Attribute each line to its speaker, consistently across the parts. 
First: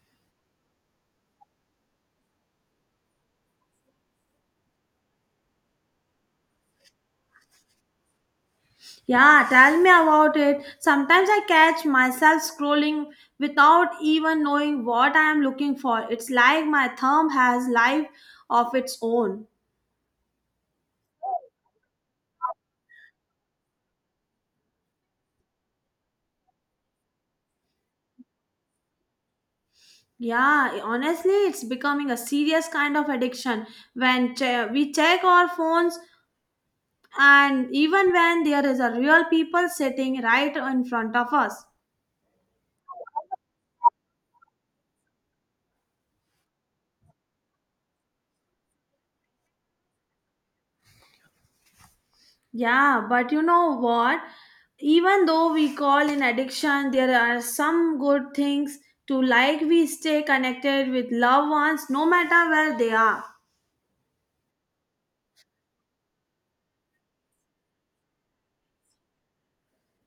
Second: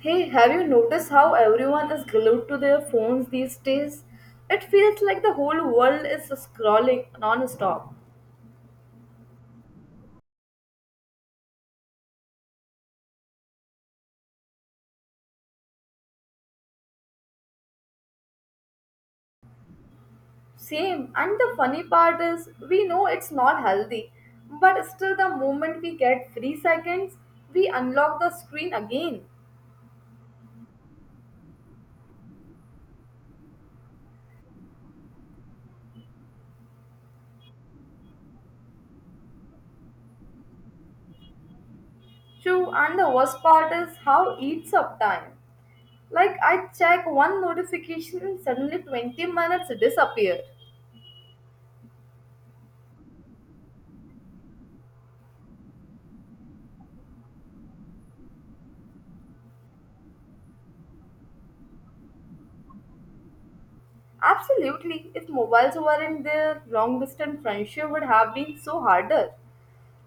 Speaker 1: Hey, have you noticed how everyone is glued to their phones these days? It feels like the whole world is scrolling non-stop.
Speaker 2: Yeah, tell me about it. Sometimes I catch myself scrolling without even knowing what I am looking for. It's like my thumb has life of its own.
Speaker 1: Same, and the funny part is we know it's not healthy, but still the moment we get 3 seconds, we unlock the screen again.
Speaker 2: Yeah, honestly, it's becoming a serious kind of addiction when we check our phones and even when there is a real people sitting right in front of us.
Speaker 1: True, and the worst part is how it eats up time. Like I check one notification and suddenly 20 minutes disappear.
Speaker 2: Yeah, but you know what? Even though we call in addiction, there are some good things to like. We stay connected with loved ones no matter where they are.
Speaker 1: Absolutely. If mobiles weren't there, long distance friendship would have been so harder.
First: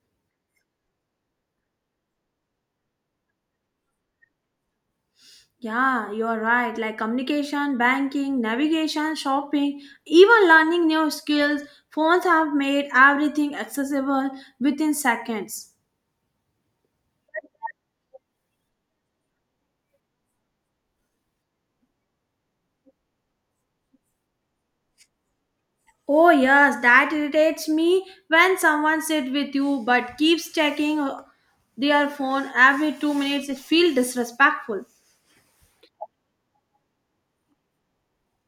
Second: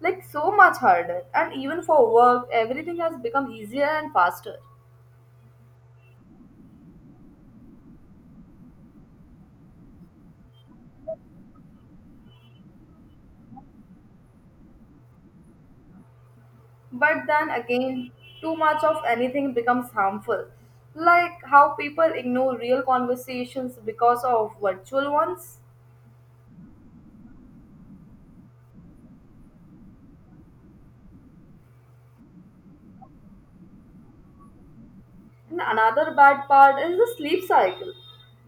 Speaker 1: Like so much harder. And even for work, everything has become easier and faster.
Speaker 2: Yeah, you're right. Like communication, banking, navigation, shopping, even learning new skills. Phones have made everything accessible within seconds.
Speaker 1: But then again, too much of anything becomes harmful. Like how people ignore real conversations because of virtual ones.
Speaker 2: Oh, yes, that irritates me when someone sits with you but keeps checking their phone every 2 minutes. It feels disrespectful.
Speaker 1: And another bad part is the sleep cycle.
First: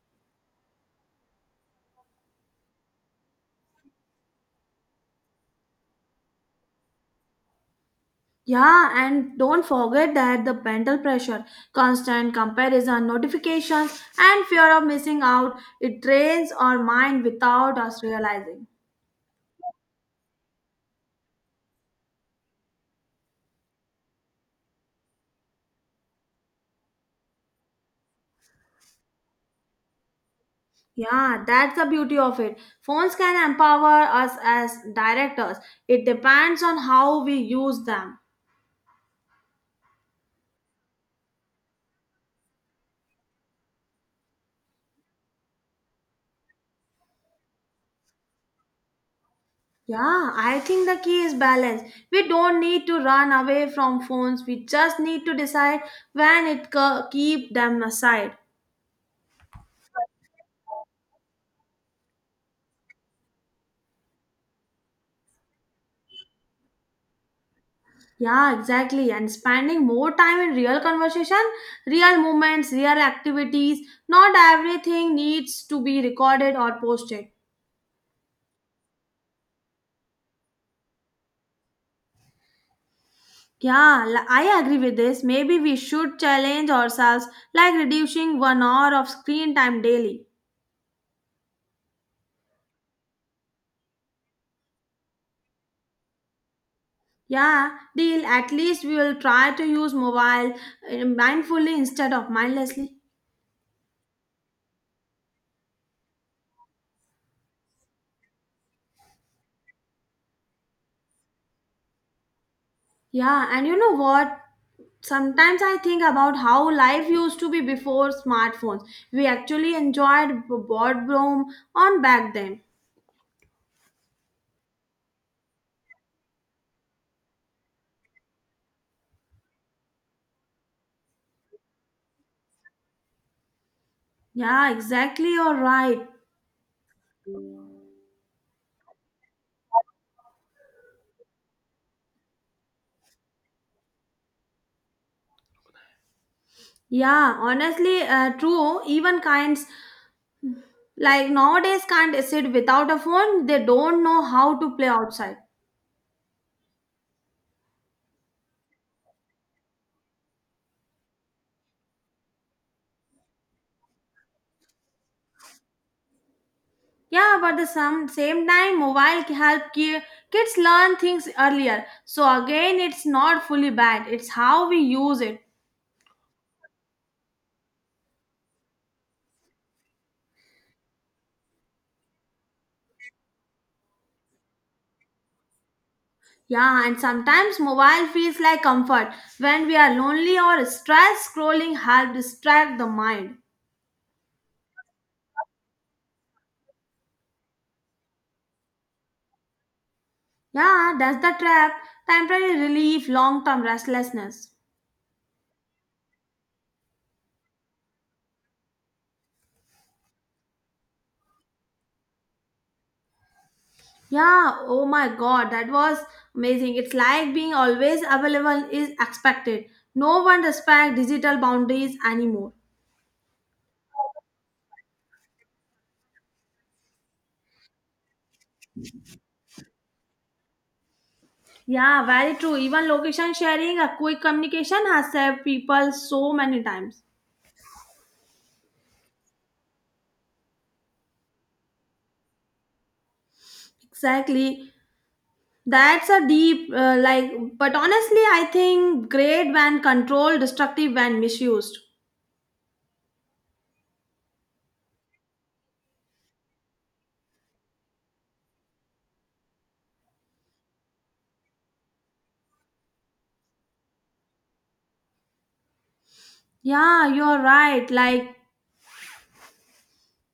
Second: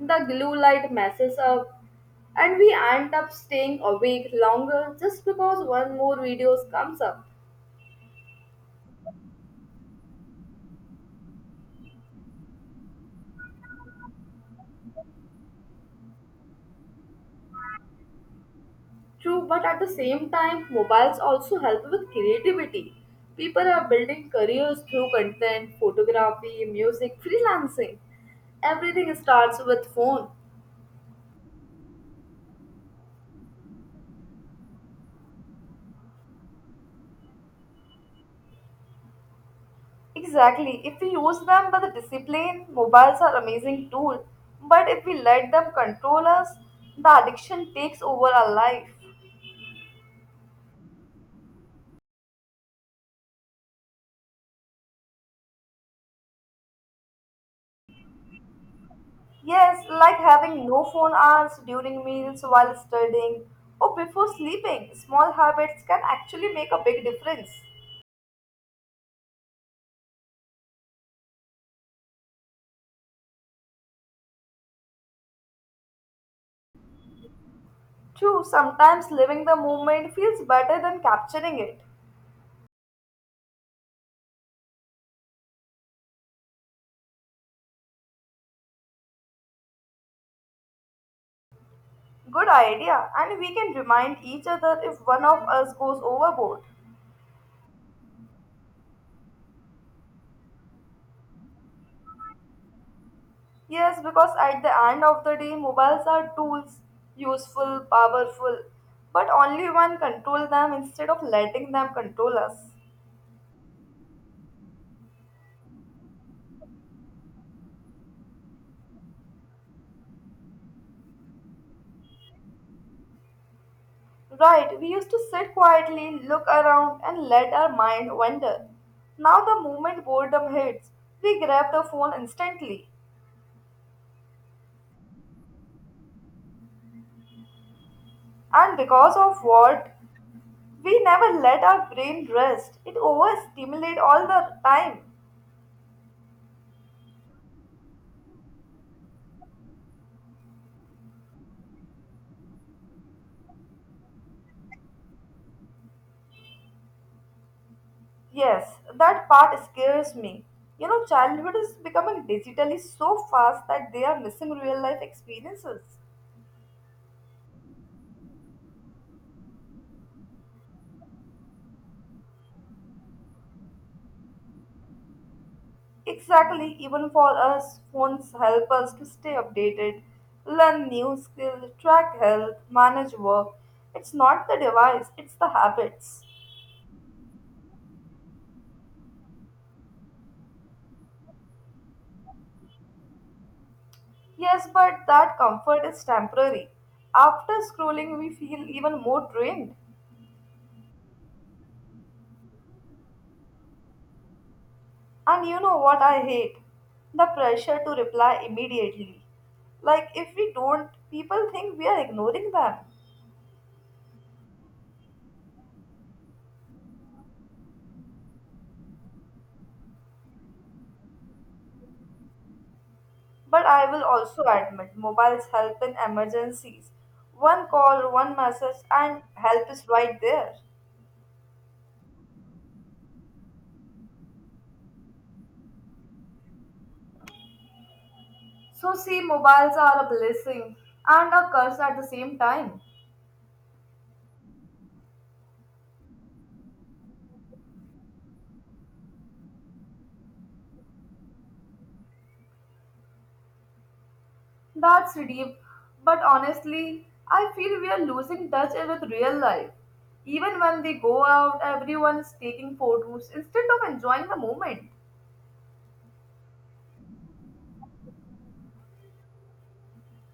Speaker 1: The blue light messes up and we end up staying awake longer just because one more video comes up.
Speaker 2: Yeah, and don't forget that the mental pressure, constant comparison, notifications, and fear of missing out, it drains our mind without us realizing.
Speaker 1: True, but at the same time, mobiles also help with creativity. People are building careers through content, photography, music, freelancing. Everything starts with phone.
Speaker 2: Yeah, that's the beauty of it. Phones can empower us as directors. It depends on how we use them.
Speaker 1: Exactly. If we use them with discipline, mobiles are amazing tool. But if we let them control us, the addiction takes over our life.
Speaker 2: Yeah, I think the key is balance. We don't need to run away from phones. We just need to decide when keep them aside.
Speaker 1: Yes, like having no phone hours during meals while studying or before sleeping. Small habits can actually make a big difference.
Speaker 2: Yeah, exactly. And spending more time in real conversation, real moments, real activities. Not everything needs to be recorded or posted.
Speaker 1: True, sometimes living the moment feels better than capturing it.
Speaker 2: Yeah, I agree with this. Maybe we should challenge ourselves like reducing 1 hour of screen time daily.
Speaker 1: Good idea, and we can remind each other if one of us goes overboard.
Speaker 2: Yeah, deal. At least we will try to use mobile mindfully instead of mindlessly.
Speaker 1: Yes, because at the end of the day, mobiles are tools, useful, powerful, but only one control them instead of letting them control us.
Speaker 2: Yeah, and you know what? Sometimes I think about how life used to be before smartphones. We actually enjoyed boardroom on back then.
Speaker 1: Right, we used to sit quietly, look around, and let our mind wander. Now, the moment boredom hits, we grab the phone instantly.
Speaker 2: Yeah, exactly. You're right.
Speaker 1: And because of what? We never let our brain rest. It overstimulate all the time.
Speaker 2: Yeah, honestly, true. Even kinds like nowadays can't sit without a phone. They don't know how to play outside.
Speaker 1: Yes, that part scares me. You know, childhood is becoming digitally so fast that they are missing real life experiences.
Speaker 2: Yeah, but the same time, mobile can help kids learn things earlier. So again, it's not fully bad. It's how we use it.
Speaker 1: Exactly, even for us, phones help us to stay updated, learn new skills, track health, manage work. It's not the device, it's the habits.
Speaker 2: Yeah, and sometimes mobile feels like comfort. When we are lonely or stressed, scrolling helps distract the mind.
Speaker 1: Yes, but that comfort is temporary. After scrolling, we feel even more drained.
Speaker 2: Yeah, that's the trap. Temporary relief, long-term restlessness.
Speaker 1: And you know what I hate? The pressure to reply immediately. Like, if we don't, people think we are ignoring them.
Speaker 2: Yeah, oh my god, that was amazing. It's like being always available is expected. No one respects digital boundaries anymore.
Speaker 1: But I will also admit, mobiles help in emergencies. One call, one message, and help is right there.
Speaker 2: Yeah, very true. Even location sharing, a quick communication has saved people so many times.
Speaker 1: So, see, mobiles are a blessing and a curse at the same time.
Speaker 2: Exactly. That's a deep, but honestly, I think great when controlled, destructive when misused.
Speaker 1: That's deep, but honestly, I feel we are losing touch with real life. Even when we go out, everyone's taking photos instead of enjoying the moment.
Speaker 2: Yeah, you're right.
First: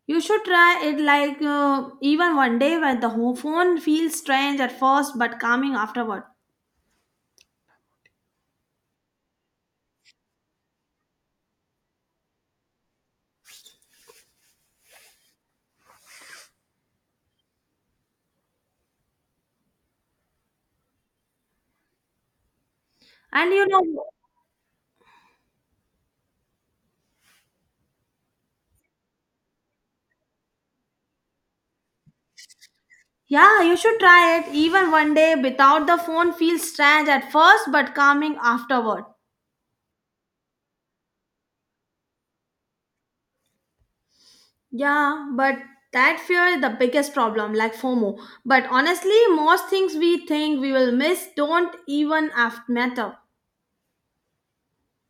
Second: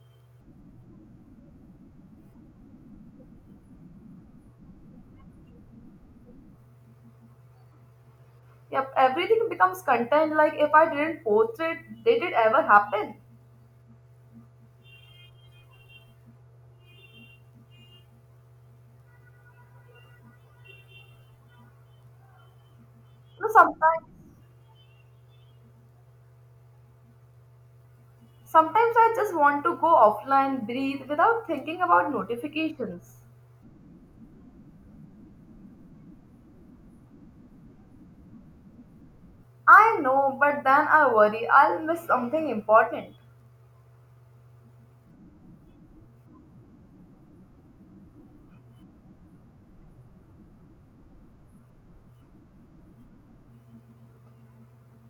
Speaker 2: You should try it, even one day when the home phone feels strange at first but calming afterward.
Speaker 1: Yep, everything becomes content like if I didn't post it, did it ever happen? So
Speaker 2: And you know,
Speaker 1: sometimes I just want to go offline, breathe without thinking about notifications.
Speaker 2: yeah, you should try it. Even one day without the phone feels strange at first but calming afterward.
Speaker 1: I know, but then I worry I'll miss something important.
Speaker 2: Yeah, but that fear is the biggest problem, like FOMO. But honestly, most things we think we will miss don't even matter.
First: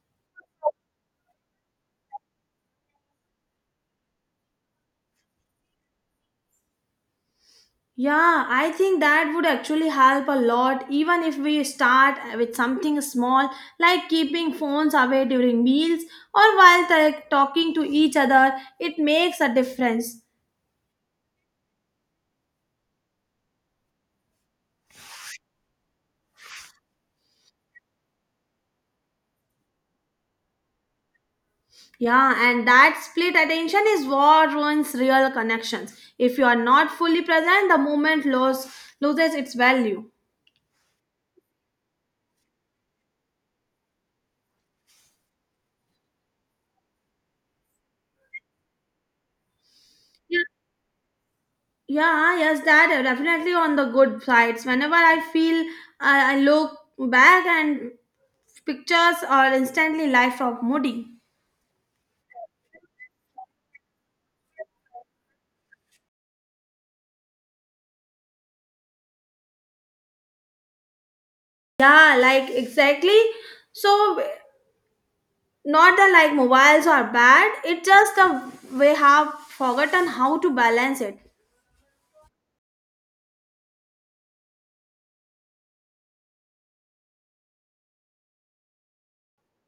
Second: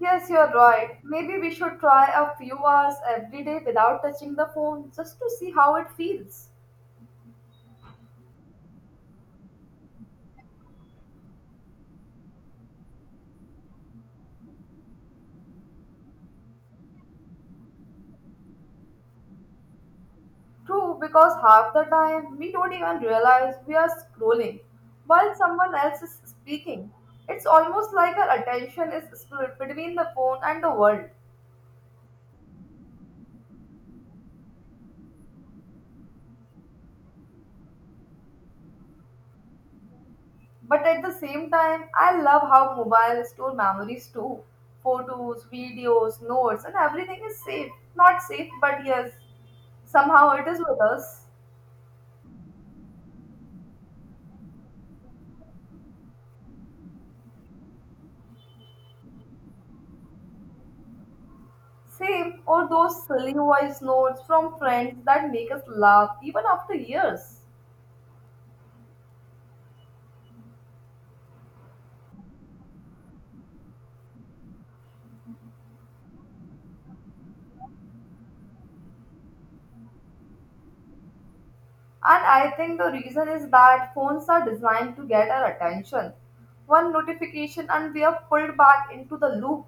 Speaker 1: Yes, you're right. Maybe we should try a few hours every day without touching the phone just to see how it feels.
Speaker 2: Yeah, I think that would actually help a lot, even if we start with something small like keeping phones away during meals or while talking to each other. It makes a difference.
Speaker 1: True, because half the time we don't even realize we are scrolling while someone else is speaking. It's almost like our attention is split between the phone and the world.
Speaker 2: Yeah, and that split attention is what ruins real connections. If you are not fully present, the moment loses its value.
Speaker 1: But at the same time, I love how mobiles store memories too. Photos, videos, notes, and everything is safe. Not safe, but yes, somehow it is with us.
Speaker 2: Yeah, yes, that are definitely on the good sides. Whenever I feel, I look back and pictures are instantly life of Moody.
Speaker 1: Same, or those silly voice notes from friends that make us laugh even after years.
Speaker 2: Yeah, like exactly. So not that like mobiles are bad. It's just the we have forgotten how to balance it.
Speaker 1: And I think the reason is that phones are designed to get our attention. One notification and we are pulled back into the loop.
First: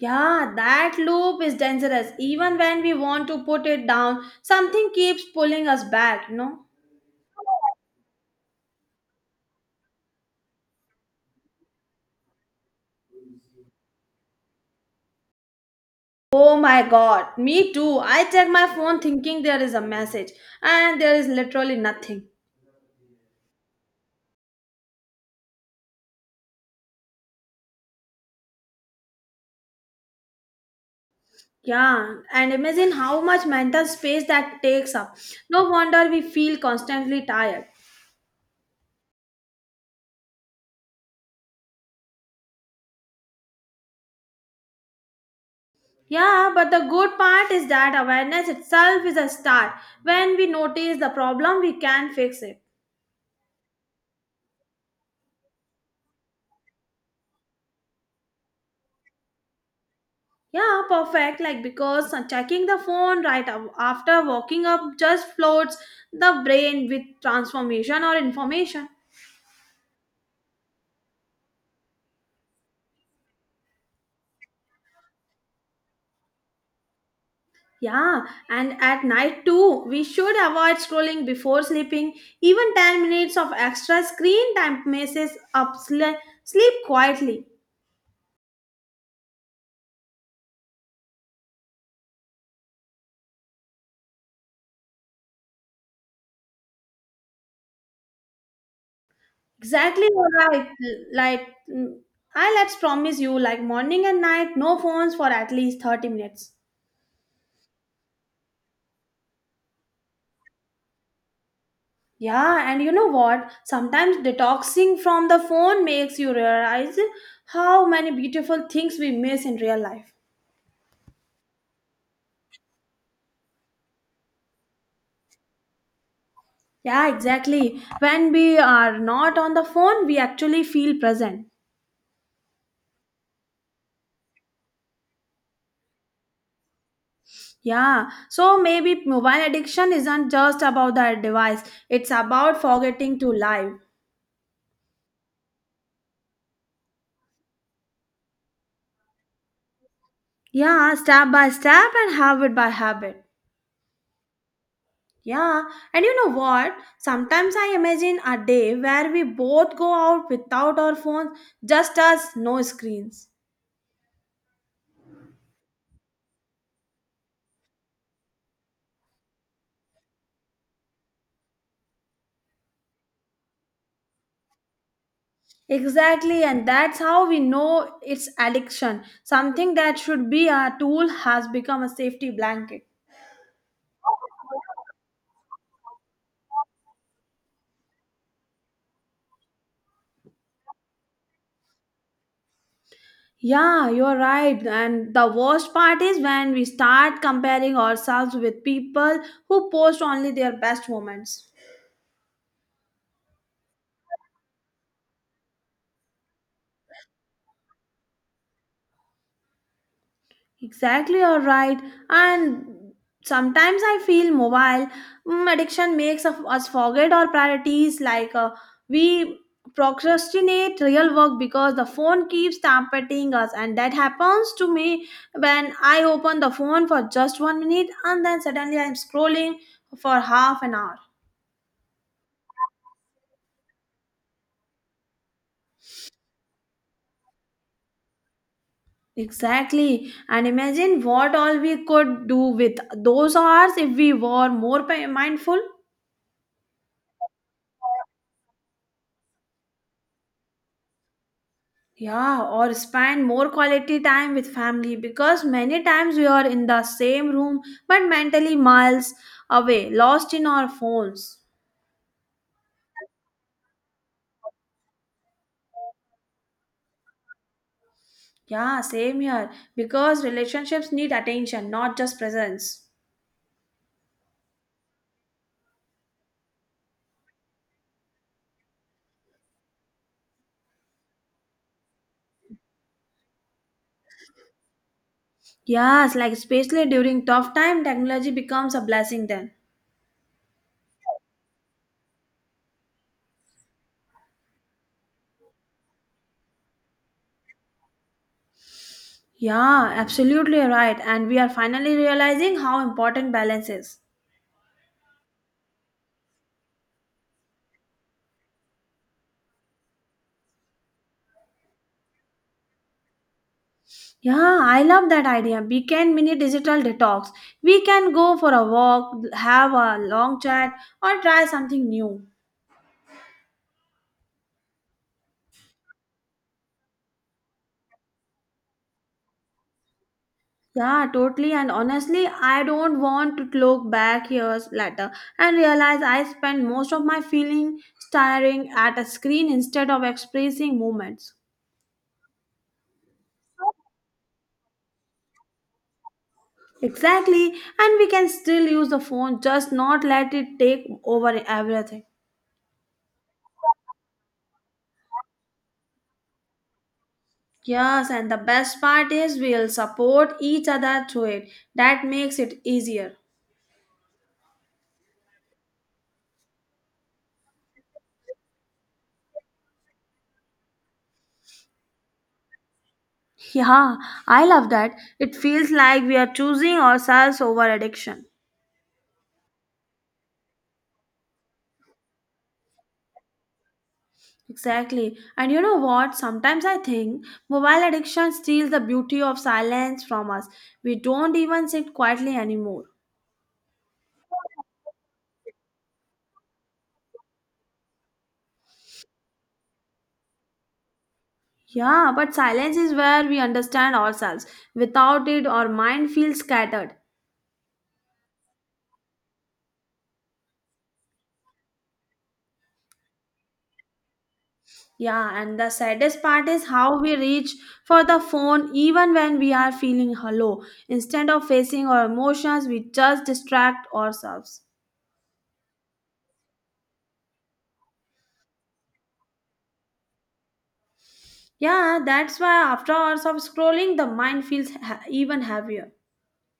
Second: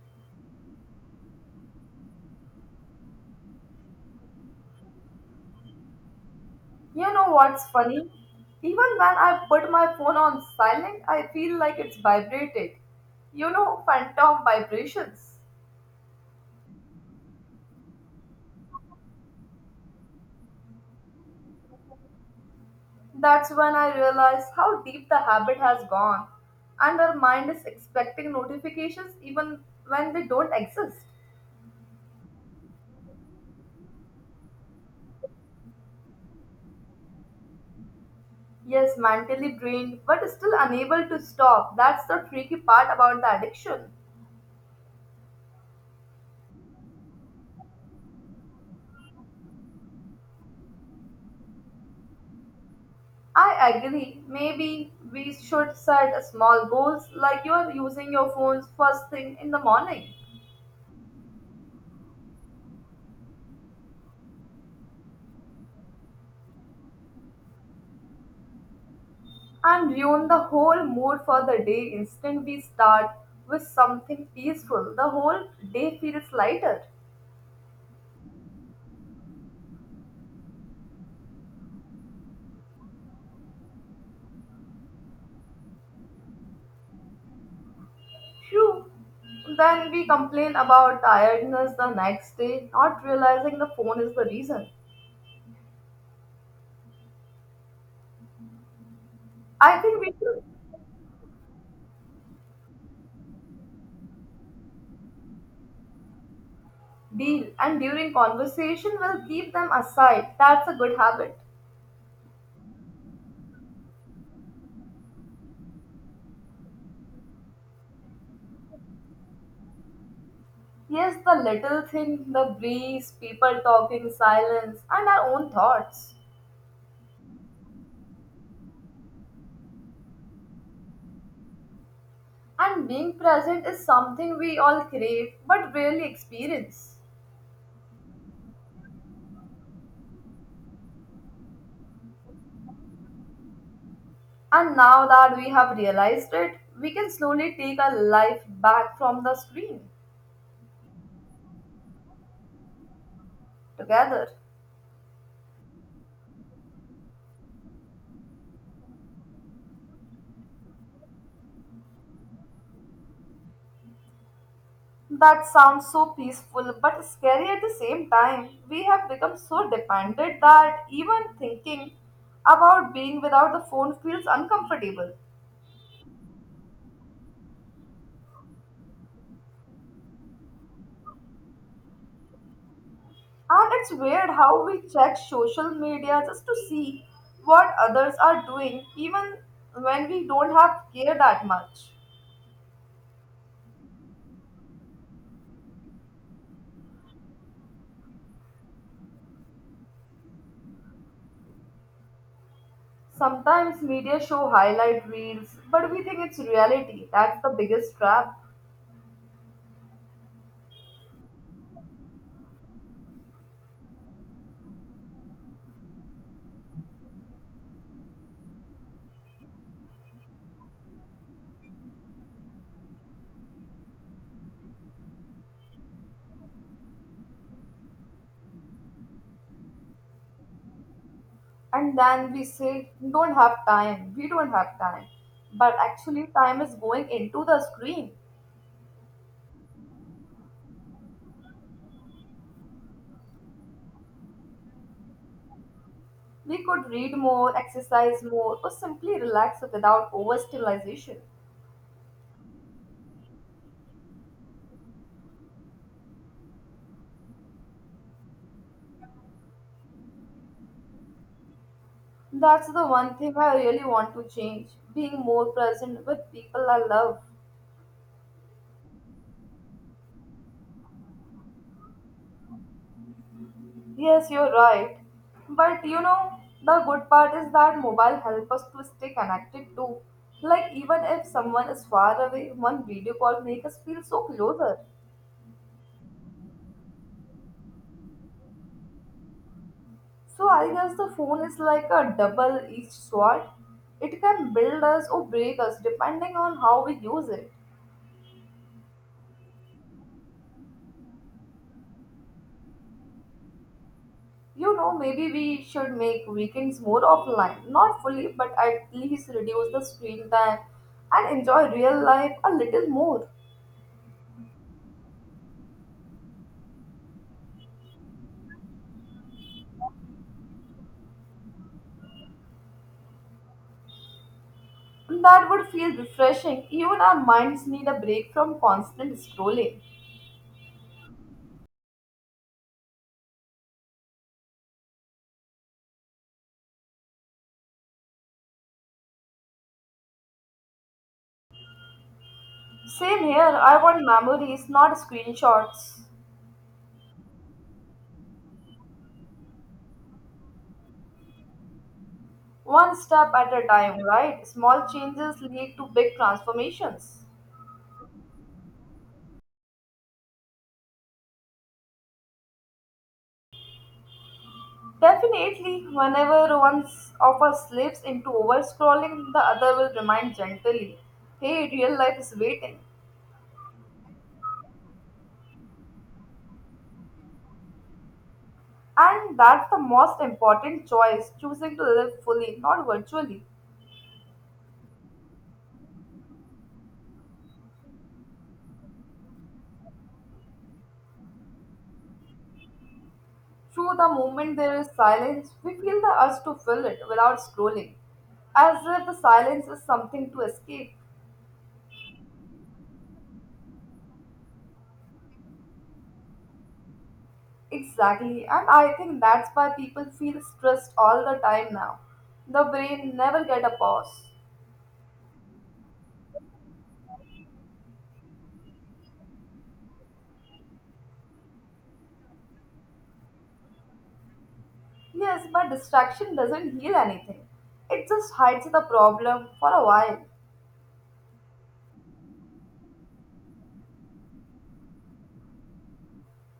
Speaker 2: Yeah, that loop is dangerous. Even when we want to put it down, something keeps pulling us back. You know.
Speaker 1: You know what's funny? Even when I put my phone on silent, I feel like it's vibrated. You know, phantom vibrations.
Speaker 2: Oh my god, me too. I check my phone thinking there is a message and there is literally nothing.
Speaker 1: That's when I realized how deep the habit has gone, and our mind is expecting notifications even when they don't exist.
Speaker 2: Yeah, and imagine how much mental space that takes up. No wonder we feel constantly tired.
Speaker 1: Yes, mentally drained, but still unable to stop. That's the tricky part about the addiction.
Speaker 2: Yeah, but the good part is that awareness itself is a start. When we notice the problem, we can fix it.
Speaker 1: I agree. Maybe we should set a small goals like you are using your phones first thing in the morning
Speaker 2: Yeah, perfect. Like because checking the phone right after waking up just floats the brain with transformation or information.
Speaker 1: and ruin the whole mood for the day. Instant we start with something peaceful, the whole day feels lighter.
Speaker 2: Yeah, and at night too, we should avoid scrolling before sleeping. Even 10 minutes of extra screen time messes up sleep quietly.
Speaker 1: True. Then we complain about tiredness the next day, not realizing the phone is the reason. I think
Speaker 2: Exactly
Speaker 1: we
Speaker 2: you're
Speaker 1: should
Speaker 2: right. Like, mm, I let's promise you, like morning and night, no phones for at least 30 minutes.
Speaker 1: deal and during conversation we'll keep them aside. That's a good habit.
Speaker 2: Yeah, and you know what? Sometimes detoxing from the phone makes you realize how many beautiful things we miss in real life.
Speaker 1: Yes, the little thing, the breeze, people talking, silence, and our own thoughts.
Speaker 2: Yeah, exactly. When we are not on the phone, we actually feel present.
Speaker 1: And being present is something we all crave but rarely experience.
Speaker 2: Yeah, so maybe mobile addiction isn't just about the device, it's about forgetting to live.
Speaker 1: And now that we have realized it, we can slowly take our life back from the screen
Speaker 2: Yeah, step by step and habit by habit.
Speaker 1: together.
Speaker 2: Yeah, and you know what? Sometimes I imagine a day where we both go out without our phones, just us, no screens.
Speaker 1: That sounds so peaceful but scary at the same time. We have become so dependent that even thinking about being without the phone feels uncomfortable.
Speaker 2: Exactly, and that's how we know it's addiction. Something that should be a tool has become a safety blanket.
Speaker 1: And it's weird how we check social media just to see what others are doing, even when we don't have care that much.
Speaker 2: Yeah, you're right. And the worst part is when we start comparing ourselves with people who post only their best moments.
Speaker 1: Sometimes media show highlight reels, but we think it's reality. That's the biggest trap.
Speaker 2: Exactly, you're right. And sometimes I feel mobile addiction makes us forget our priorities. Like we procrastinate real work because the phone keeps tampering us, and that happens to me when I open the phone for just 1 minute and then suddenly I'm scrolling for half an hour.
Speaker 1: And then we say don't have time we don't have time, but actually time is going into the screen.
Speaker 2: Exactly, and imagine what all we could do with those hours if we were more mindful.
Speaker 1: We could read more, exercise more, or simply relax without overstimulation.
Speaker 2: Yeah, or spend more quality time with family because many times we are in the same room but mentally miles away, lost in our phones.
Speaker 1: That's the one thing I really want to change, being more present with people I love.
Speaker 2: Yeah, same here because relationships need attention, not just presence.
Speaker 1: Yes, you're right, but you know, the good part is that mobile help us to stay connected too, like even if someone is far away, one video call make us feel so closer.
Speaker 2: Yes, like especially during tough time, technology becomes a blessing then.
Speaker 1: So I guess the phone is like a double-edged sword. It can build us or break us depending on how we use it.
Speaker 2: Yeah, absolutely right. And we are finally realizing how important balance is.
Speaker 1: You know, maybe we should make weekends more offline. Not fully, but at least reduce the screen time and enjoy real life a little more.
Speaker 2: Yeah, I love that idea. We can mini digital detox. We can go for a walk, have a long chat, or try something new.
Speaker 1: That would feel refreshing. Even our minds need a break from constant scrolling.
Speaker 2: Yeah, totally. And honestly, I don't want to look back years later and realize I spent most of my feeling staring at a screen instead of expressing moments.
Speaker 1: Same here, I want memories, not screenshots.
Speaker 2: Exactly. And we can still use the phone, just not let it take over everything.
Speaker 1: One step at a time, right? Small changes lead to big transformations.
Speaker 2: Yes, and the best part is we'll support each other through it. That makes it easier.
Speaker 1: Definitely, whenever one of us slips into overscrolling, the other will remind gently, hey, real life is waiting.
Speaker 2: Yeah, I love that. It feels like we are choosing ourselves over addiction.
Speaker 1: And that's the most important choice, choosing to live fully, not virtually.
Speaker 2: Exactly. And you know what? Sometimes I think mobile addiction steals the beauty of silence from us. We don't even sit quietly anymore.
Speaker 1: Through the moment there is silence, we feel the urge to fill it without scrolling, as if the silence is something to escape.
Speaker 2: Yeah, but silence is where we understand ourselves. Without it, our mind feels scattered.
Speaker 1: Exactly, and I think that's why people feel stressed all the time now. The brain never get a pause.
Speaker 2: Yeah, and the saddest part is how we reach for the phone even when we are feeling hollow. Instead of facing our emotions, we just distract ourselves.
Speaker 1: Yes, but distraction doesn't heal anything. It just hides the problem for a while.
Speaker 2: Yeah, that's why after hours of scrolling, the mind feels even heavier.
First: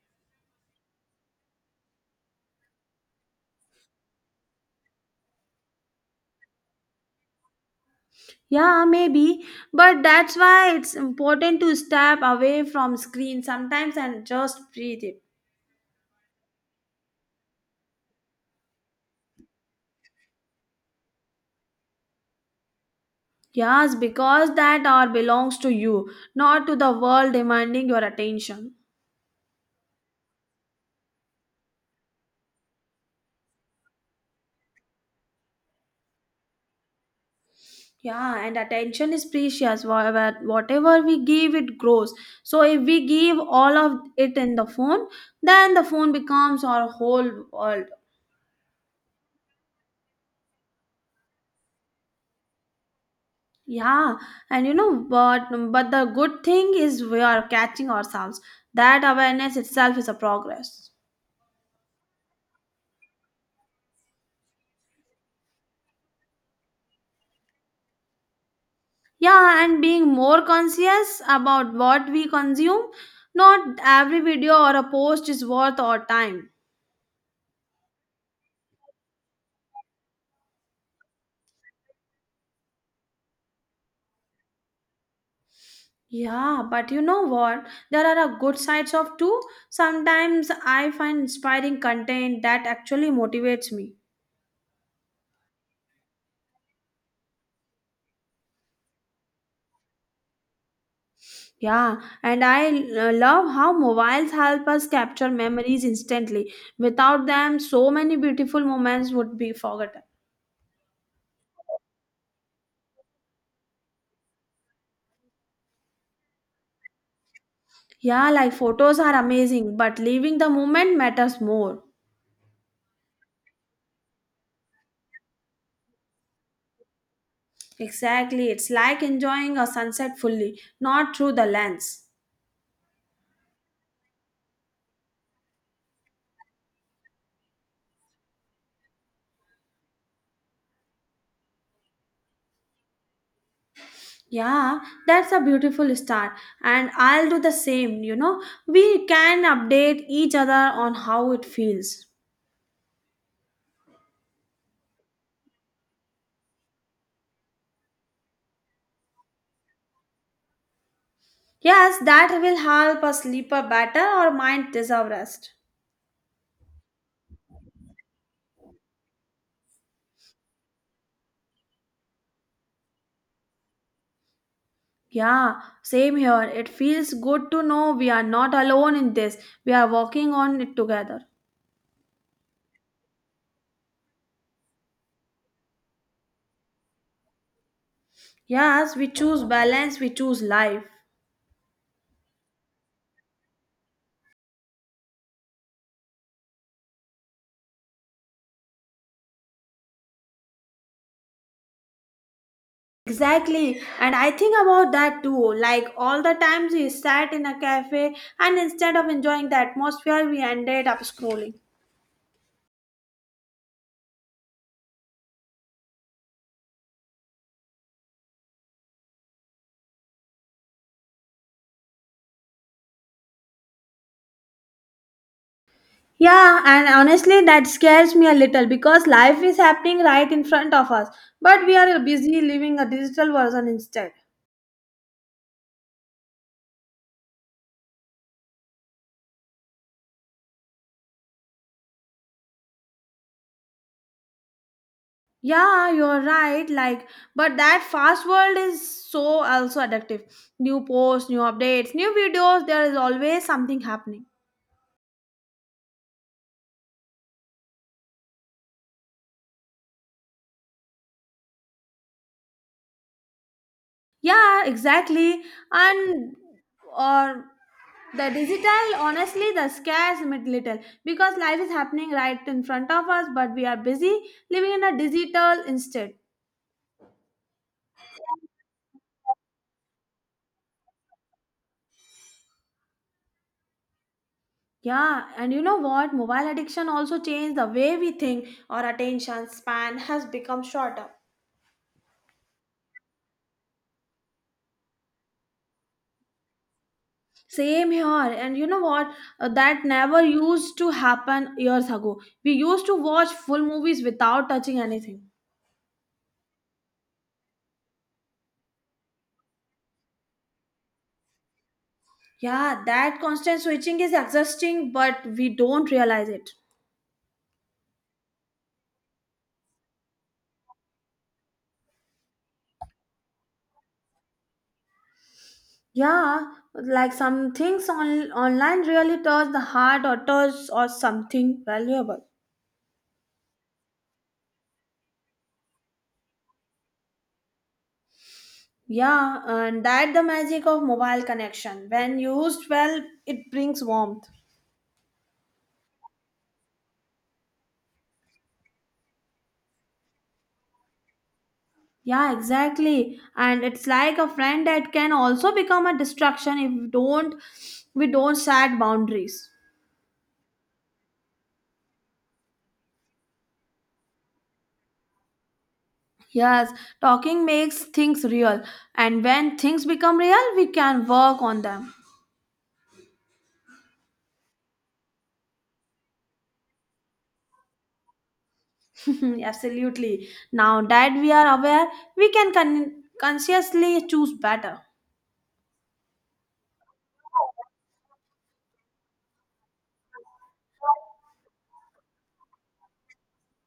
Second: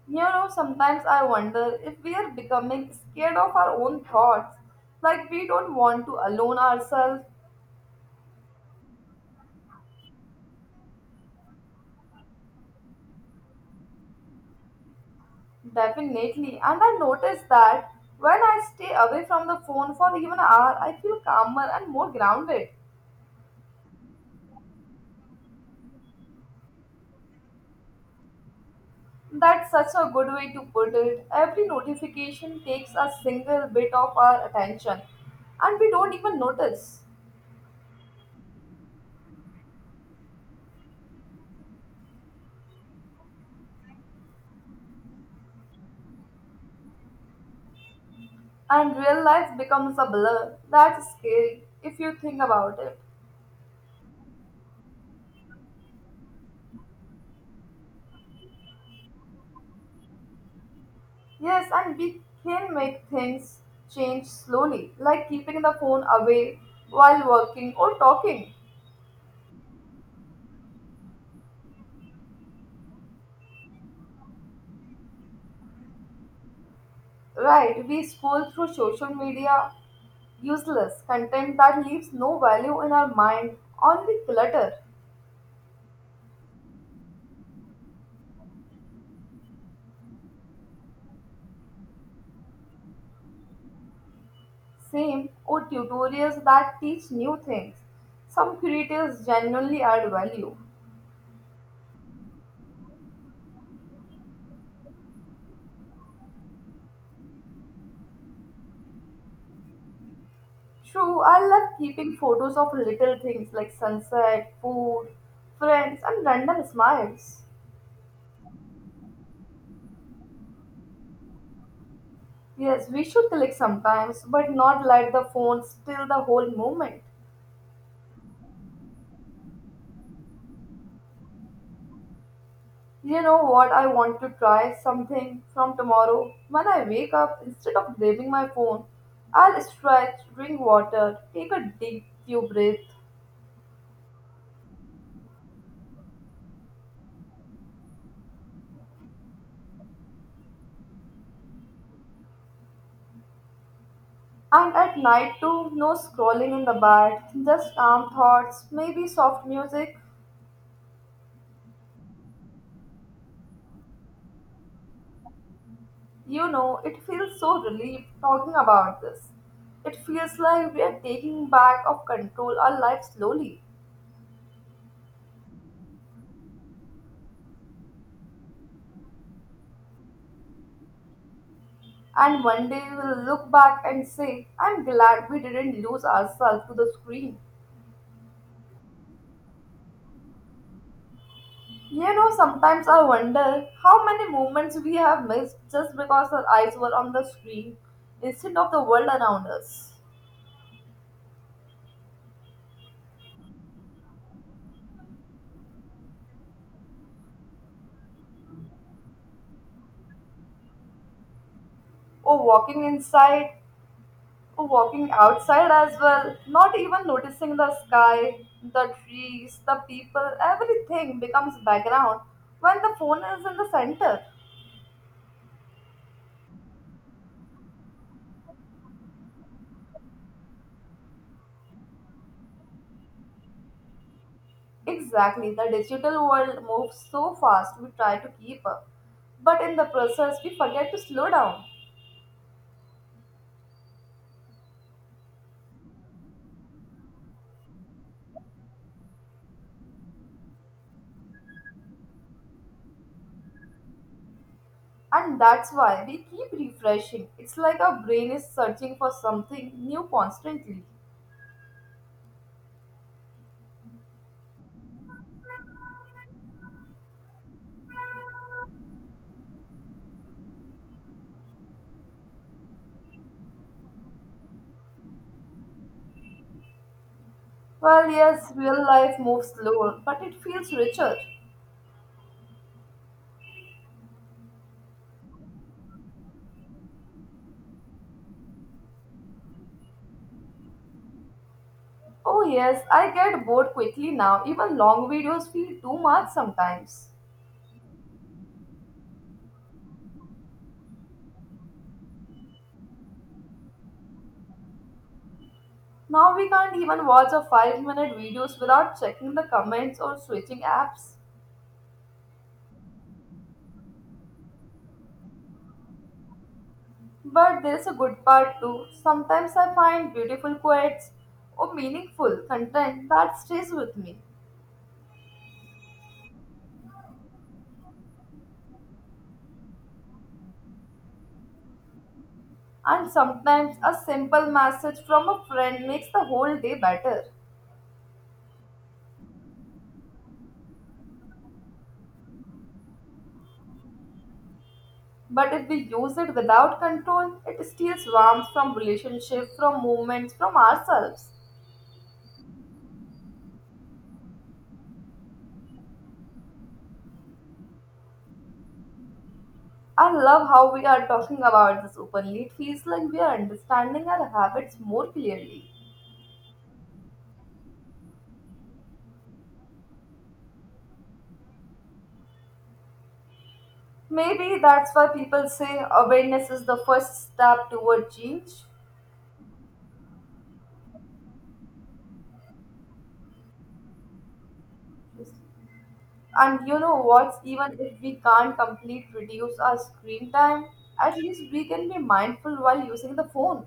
Speaker 1: You know, sometimes I wonder if we are becoming scared of our own thoughts, like we don't want to alone ourselves.
Speaker 2: Yeah, maybe, but that's why it's important to step away from screen sometimes and just breathe it.
Speaker 1: Definitely. And I notice that when I stay away from the phone for even an hour, I feel calmer and more grounded.
Speaker 2: Yes, because that hour belongs to you, not to the world demanding your attention.
Speaker 1: That's such a good way to put it. Every notification takes a single bit of our attention, and we don't even notice.
Speaker 2: Yeah, and attention is precious. Whatever we give, it grows. So if we give all of it in the phone, then the phone becomes our whole world.
Speaker 1: And real life becomes a blur. That's scary if you think about it.
Speaker 2: Yeah, and you know, but the good thing is we are catching ourselves. That awareness itself is a progress.
Speaker 1: Yes, and we can make things change slowly, like keeping the phone away while working or talking.
Speaker 2: Yeah, and being more conscious about what we consume. Not every video or a post is worth our time.
Speaker 1: Right, we scroll through social media, useless content that leaves no value in our mind, only clutter.
Speaker 2: Yeah, but you know what? There are a good sides of too. Sometimes I find inspiring content that actually motivates me.
Speaker 1: Same, or tutorials that teach new things. Some creators genuinely add value.
Speaker 2: Yeah, and I love how mobiles help us capture memories instantly. Without them, so many beautiful moments would be forgotten.
Speaker 1: True, I love keeping photos of little things like sunset, food, friends, and random smiles.
Speaker 2: Yeah, like photos are amazing, but leaving the moment matters more.
Speaker 1: Yes, we should click sometimes, but not let the phone steal the whole moment.
Speaker 2: Exactly, it's like enjoying a sunset fully, not through the lens.
Speaker 1: You know what? I want to try something from tomorrow. When I wake up, instead of grabbing my phone, I'll stretch, drink water, take a deep few breath,
Speaker 2: Yeah, that's a beautiful start, and I'll do the same. You know, we can update each other on how it feels.
Speaker 1: and at night too, no scrolling in the bed, just calm thoughts, maybe soft music.
Speaker 2: Yes, that will help us sleep a better or mind deserve rest.
Speaker 1: You know, it feels so relieved talking about this. It feels like we are taking back of control our life slowly.
Speaker 2: Yeah, same here. It feels good to know we are not alone in this. We are working on it together.
Speaker 1: And one day we'll look back and say, I'm glad we didn't lose ourselves to the screen.
Speaker 2: Yes, we choose balance, we choose life.
Speaker 1: You know, sometimes I wonder how many moments we have missed just because our eyes were on the screen instead of the world around us.
Speaker 2: Exactly, and I think about that too. Like all the times we sat in a cafe, and instead of enjoying the atmosphere, we ended up scrolling.
Speaker 1: Or walking inside. Walking outside as well, not even noticing the sky, the trees, the people, everything becomes background when the phone is in the center.
Speaker 2: Yeah, and honestly, that scares me a little because life is happening right in front of us, but we are busy living a digital version instead.
Speaker 1: Exactly, the digital world moves so fast we try to keep up. But in the process, we forget to slow down.
Speaker 2: Yeah, you're right. Like, but that fast world is so also addictive. New posts, new updates, new videos, there is always something happening.
Speaker 1: And that's why we keep refreshing. It's like our brain is searching for something new constantly.
Speaker 2: Yeah, exactly. And or the digital, honestly, the scares me little because life is happening right in front of us, but we are busy living in a digital instead.
Speaker 1: Well, yes, real life moves slower, but it feels richer.
Speaker 2: Yeah, and you know what? Mobile addiction also changed the way we think. Our attention span has become shorter.
Speaker 1: Oh, yes, I get bored quickly now. Even long videos feel too much sometimes.
Speaker 2: Same here, and you know what? That never used to happen years ago. We used to watch full movies without touching anything.
Speaker 1: Now we can't even watch a 5-minute minute videos without checking the comments or switching apps.
Speaker 2: Yeah, that constant switching is exhausting, but we don't realize it.
Speaker 1: But there's a good part too. Sometimes I find beautiful quotes or meaningful content that stays with me.
Speaker 2: Yeah, like some things on online really touch the heart or touch or something valuable.
Speaker 1: And sometimes a simple message from a friend makes the whole day better.
Speaker 2: Yeah, and that the magic of mobile connection. When used well, it brings warmth.
Speaker 1: But if we use it without control, it steals warmth from relationships, from moments, from ourselves.
Speaker 2: Yeah, exactly. And it's like a friend that can also become a distraction if we don't set boundaries.
Speaker 1: I love how we are talking about this openly. It feels like we are understanding our habits more clearly.
Speaker 2: Yes, talking makes things real, and when things become real, we can work on them.
Speaker 1: Maybe that's why people say awareness is the first step toward change.
Speaker 2: Absolutely. Now that we are aware, we can con- consciously choose better.
Speaker 1: And you know what? Even if we can't completely reduce our screen time, at least we can be mindful while using the phone.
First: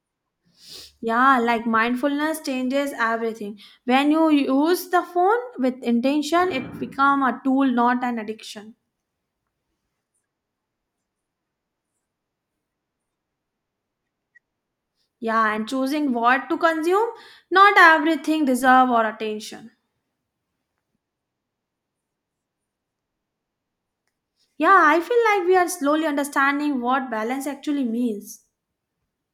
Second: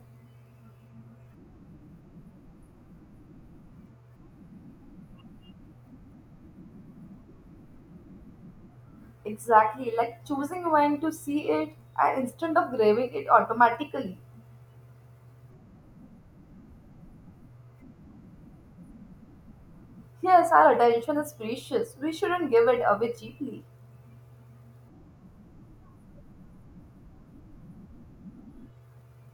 Speaker 2: Yeah, like mindfulness changes everything. When you use the phone with intention, it become a tool, not an addiction.
Speaker 1: Exactly, like choosing when to see it and instead of grabbing it automatically.
Speaker 2: Yeah, and choosing what to consume, not everything deserve our attention.
Speaker 1: Yes, our attention is precious. We shouldn't give it away cheaply.
Speaker 2: Yeah, I feel like we are slowly understanding what balance actually means.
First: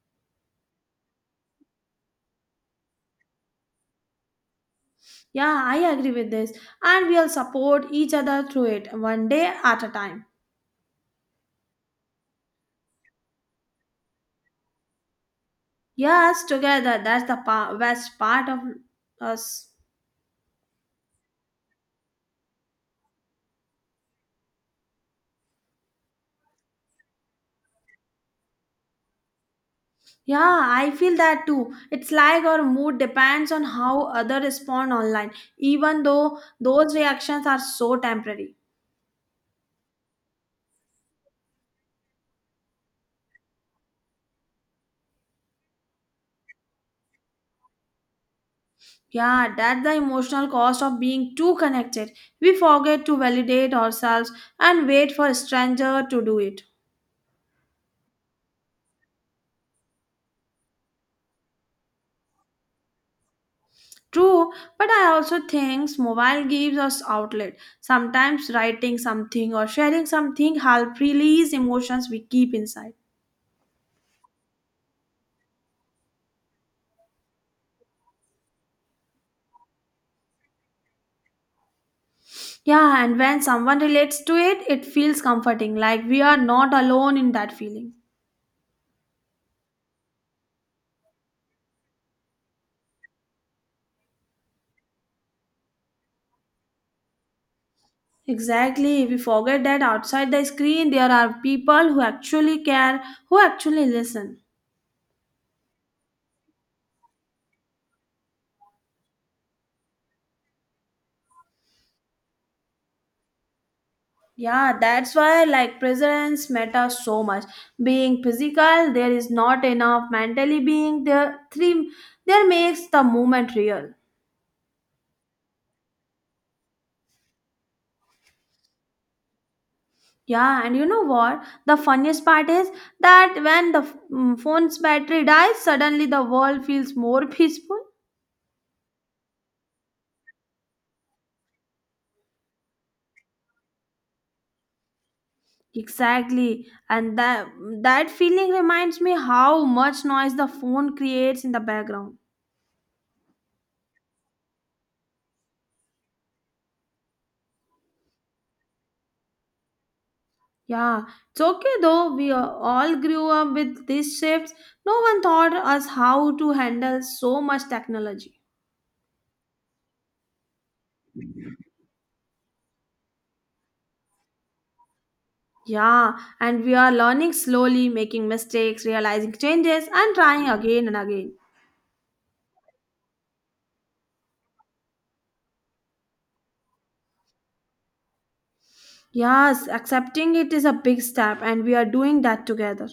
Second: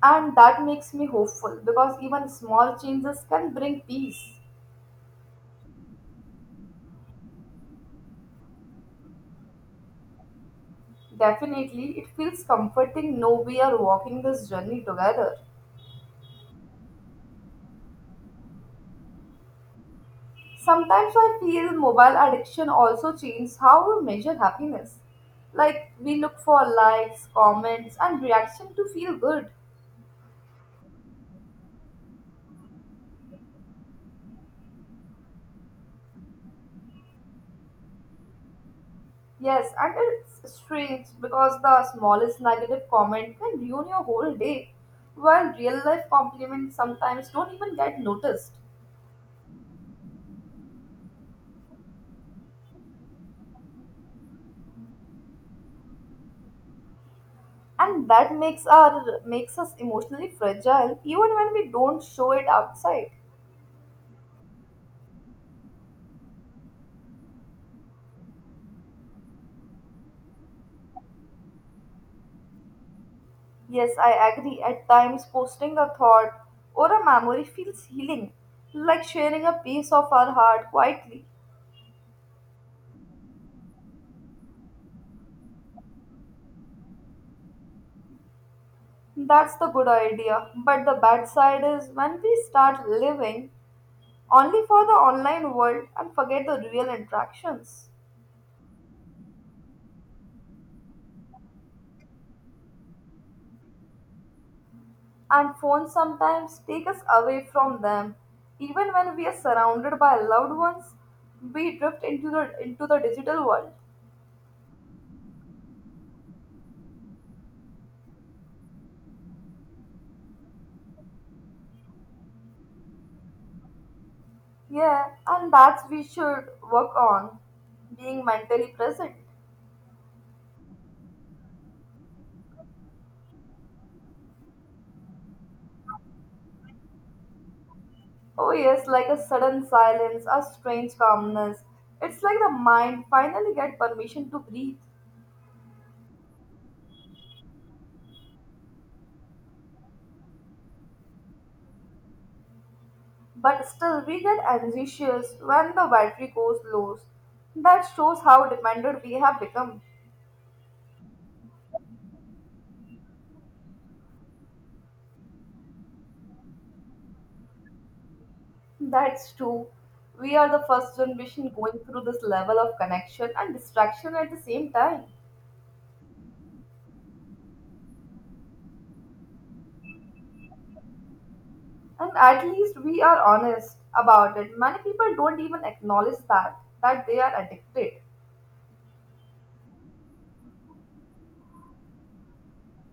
Speaker 1: And that makes me hopeful because even small changes can bring peace.
Speaker 2: Yeah, I agree with this. And we'll support each other through it one day at a time.
Speaker 1: Definitely, it feels comforting know we are walking this journey together.
Speaker 2: Yes, together. Best part of us.
Speaker 1: Sometimes I feel mobile addiction also changes how we measure happiness. Like we look for likes, comments, and reaction to feel good.
Speaker 2: Yeah, I feel that too. It's like our mood depends on how others respond online, even though those reactions are so temporary.
Speaker 1: Yes, and it's strange because the smallest negative comment can ruin your whole day, while real life compliments sometimes don't even get noticed.
Speaker 2: Yeah, that's the emotional cost of being too connected. We forget to validate ourselves and wait for a stranger to do it.
Speaker 1: And that makes our makes us emotionally fragile even when we don't show it outside.
Speaker 2: True, but I also think mobile gives us outlet. Sometimes writing something or sharing something help release emotions we keep inside.
Speaker 1: Yes, I agree, at times posting a thought or a memory feels healing, like sharing a piece of our heart quietly.
Speaker 2: Yeah, and when someone relates to it, it feels comforting, like we are not alone in that feeling.
Speaker 1: That's the good idea, but the bad side is when we start living only for the online world and forget the real interactions.
Speaker 2: Exactly, we forget that outside the screen there are people who actually care, who actually listen.
Speaker 1: And phones sometimes take us away from them. Even when we are surrounded by loved ones, we drift into the digital world.
Speaker 2: Yeah, that's why like presence matters so much. Being physical, there is not enough. Mentally being there, three there makes the moment real.
Speaker 1: Yeah, and that's we should work on being mentally present.
Speaker 2: Yeah, and you know what? The funniest part is that when the phone's battery dies, suddenly the world feels more peaceful.
Speaker 1: Oh yes, like a sudden silence, a strange calmness. It's like the mind finally get permission to breathe.
Speaker 2: Exactly, and that feeling reminds me how much noise the phone creates in the background.
Speaker 1: But still we get anxious when the battery goes low. That shows how dependent we have become.
Speaker 2: Yeah, it's okay though. All grew up with these shifts. No one taught us how to handle so much technology.
Speaker 1: That's true. We are the first generation going through this level of connection and distraction at the same time.
Speaker 2: Yeah, and we are learning slowly, making mistakes, realizing changes, and trying again and again.
Speaker 1: And at least we are honest about it. Many people don't even acknowledge that they are addicted.
Speaker 2: Yes, accepting it is a big step, and we are doing that together.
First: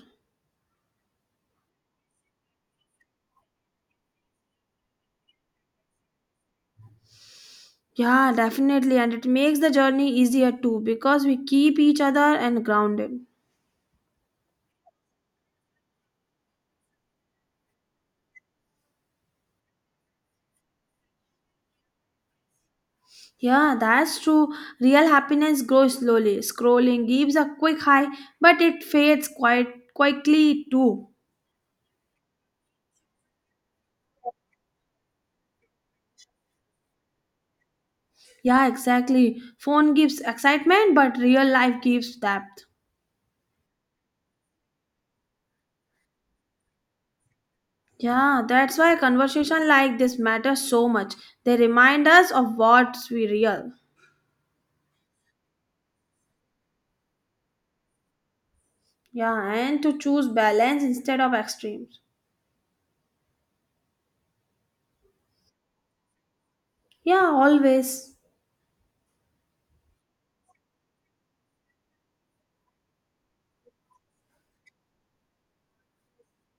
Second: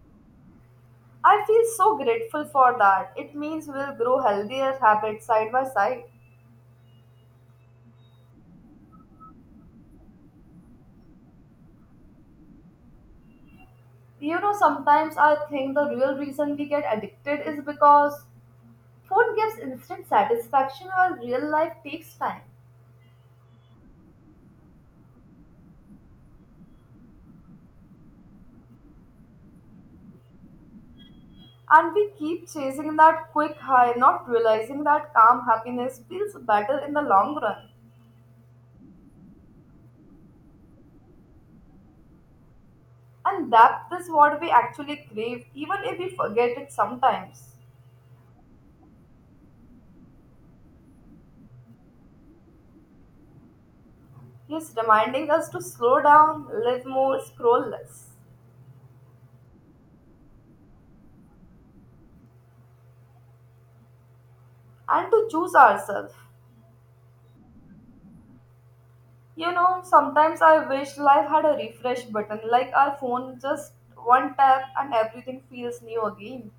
Speaker 1: I feel so grateful for that. It means we'll grow healthier habits side by side.
Speaker 2: Yeah, definitely, and it makes the journey easier too because we keep each other and grounded.
Speaker 1: You know, sometimes I think the real reason we get addicted is because phone gives instant satisfaction while real life takes time.
Speaker 2: Yeah, that's true. Real happiness grows slowly. Scrolling gives a quick high, but it fades quite quickly too.
Speaker 1: And we keep chasing that quick high, not realizing that calm happiness feels better in the long run.
Speaker 2: Yeah, exactly. Phone gives excitement, but real life gives depth.
Speaker 1: And that is what we actually crave, even if we forget it sometimes.
Speaker 2: Yeah, that's why conversation like this matters so much. They remind us of what's we real.
Speaker 1: He's reminding us to slow down, live more, scroll less,
Speaker 2: Yeah, and to choose balance instead of extremes.
Speaker 1: and to choose ourselves.
Speaker 2: Yeah, always.
Speaker 1: You know, sometimes I wish life had a refresh button, like our phone, just one tap and everything feels new again.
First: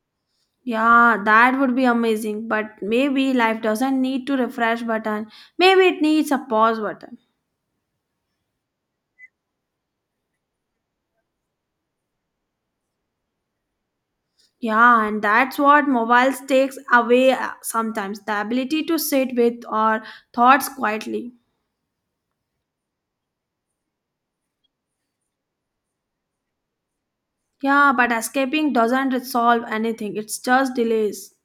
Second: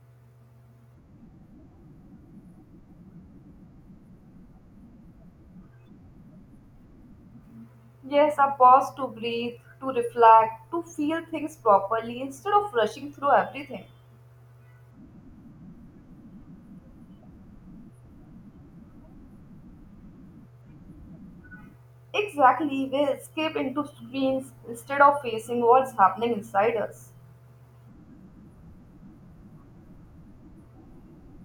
Speaker 2: Yeah, that would be amazing. But maybe life doesn't need to refresh button. Maybe it needs a pause button.
Speaker 1: Yes, a pause to breathe, to reflect, to feel things properly instead of rushing through everything.
Speaker 2: Yeah, and that's what mobiles takes away sometimes the ability to sit with our thoughts quietly.
Speaker 1: Exactly, we escape into screens instead of facing what's happening inside us.
Speaker 2: Yeah, but escaping doesn't resolve anything, it's just delays.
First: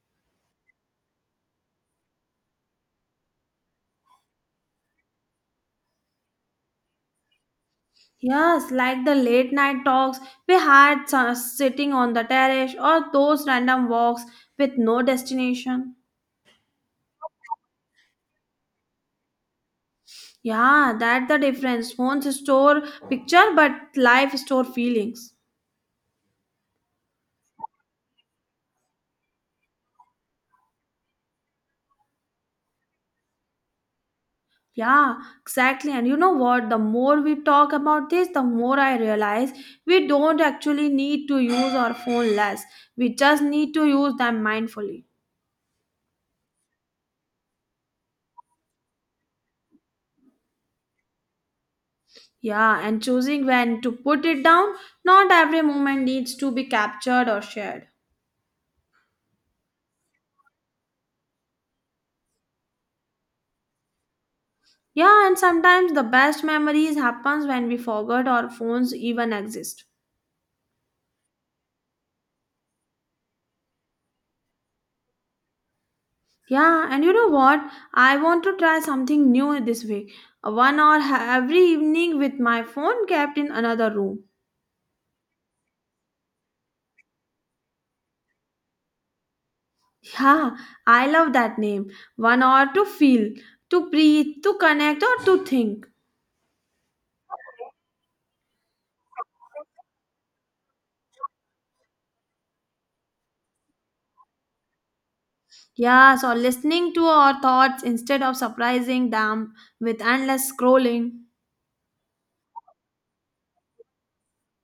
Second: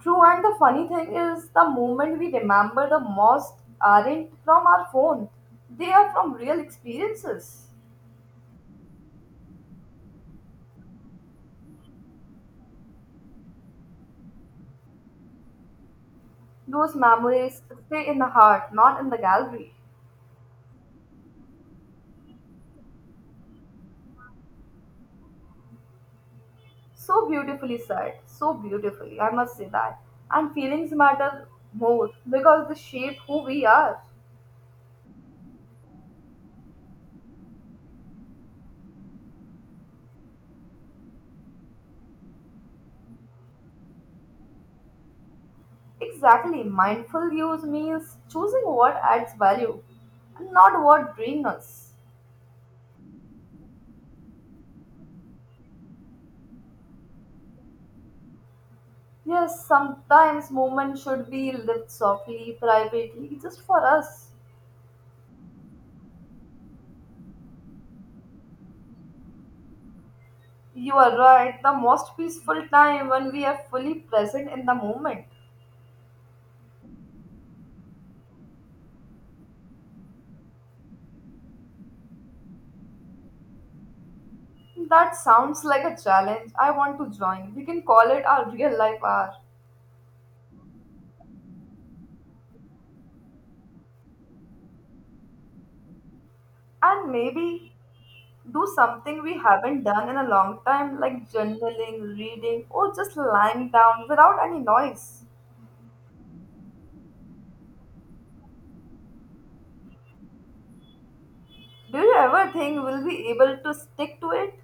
Speaker 1: True, and the funny thing is, the moment we remember the most aren't from our phone, they are from real experiences.
Speaker 2: Yes, like the late night talks we sitting on the terrace or those random walks with no destination.
Speaker 1: Those memories stay in the heart, not in the gallery.
Speaker 2: Yeah, that's the difference. Phones store picture, but life store feelings.
Speaker 1: So beautifully said, so beautifully, I must say that. And feelings matter more because they shape who we are.
Speaker 2: Yeah, exactly. And you know what? The more we talk about this, the more I realize we don't actually need to use our phone less. We just need to use them mindfully.
Speaker 1: Exactly, mindful use means choosing what adds value and not what drains us.
Speaker 2: Yeah, and choosing when to put it down, not every moment needs to be captured or shared.
Speaker 1: Yes, sometimes movement should be lived softly, privately, just for us.
Speaker 2: Yeah, and sometimes the best memories happens when we forget our phones even exist.
Speaker 1: You are right, the most peaceful time when we are fully present in the moment.
Speaker 2: Yeah, and you know what? I want to try something new this week. 1 hour every evening with my phone kept in another room.
Speaker 1: That sounds like a challenge. I want to join. We can call it our real life hour.
Speaker 2: Yeah, I love that name. 1 hour to feel, to breathe, to connect, or to think.
Speaker 1: And maybe do something we haven't done in a long time, like journaling, reading, or just lying down without any noise.
Speaker 2: Yes, or listening to our thoughts instead of surprising them with endless scrolling.
Speaker 1: Do you ever think we'll be able to stick to it?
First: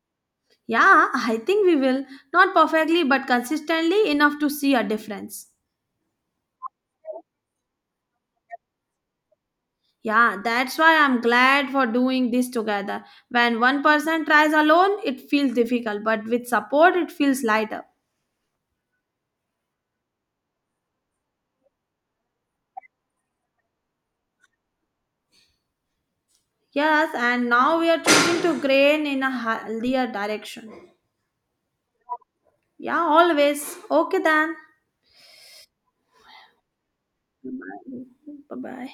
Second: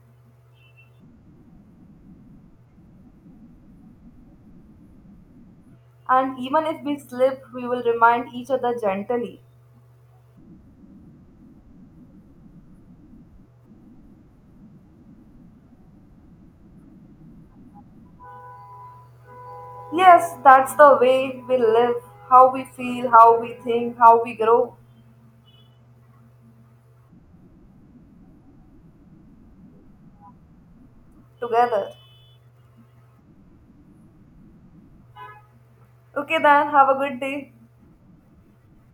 Speaker 2: Yeah, I think we will. Not perfectly, but consistently enough to see a difference.
Speaker 1: And even if we slip, we will remind each other gently.
Speaker 2: Yeah, that's why I'm glad for doing this together. When one person tries alone, it feels difficult, but with support, it feels lighter.
Speaker 1: Yes, that's the way we live, how we feel, how we think, how we grow
Speaker 2: Yes, and now we are choosing to grain in a healthier direction.
Speaker 1: together.
Speaker 2: Yeah, always. Okay then.
Speaker 1: Okay, then, have a good day.
Speaker 2: Bye bye.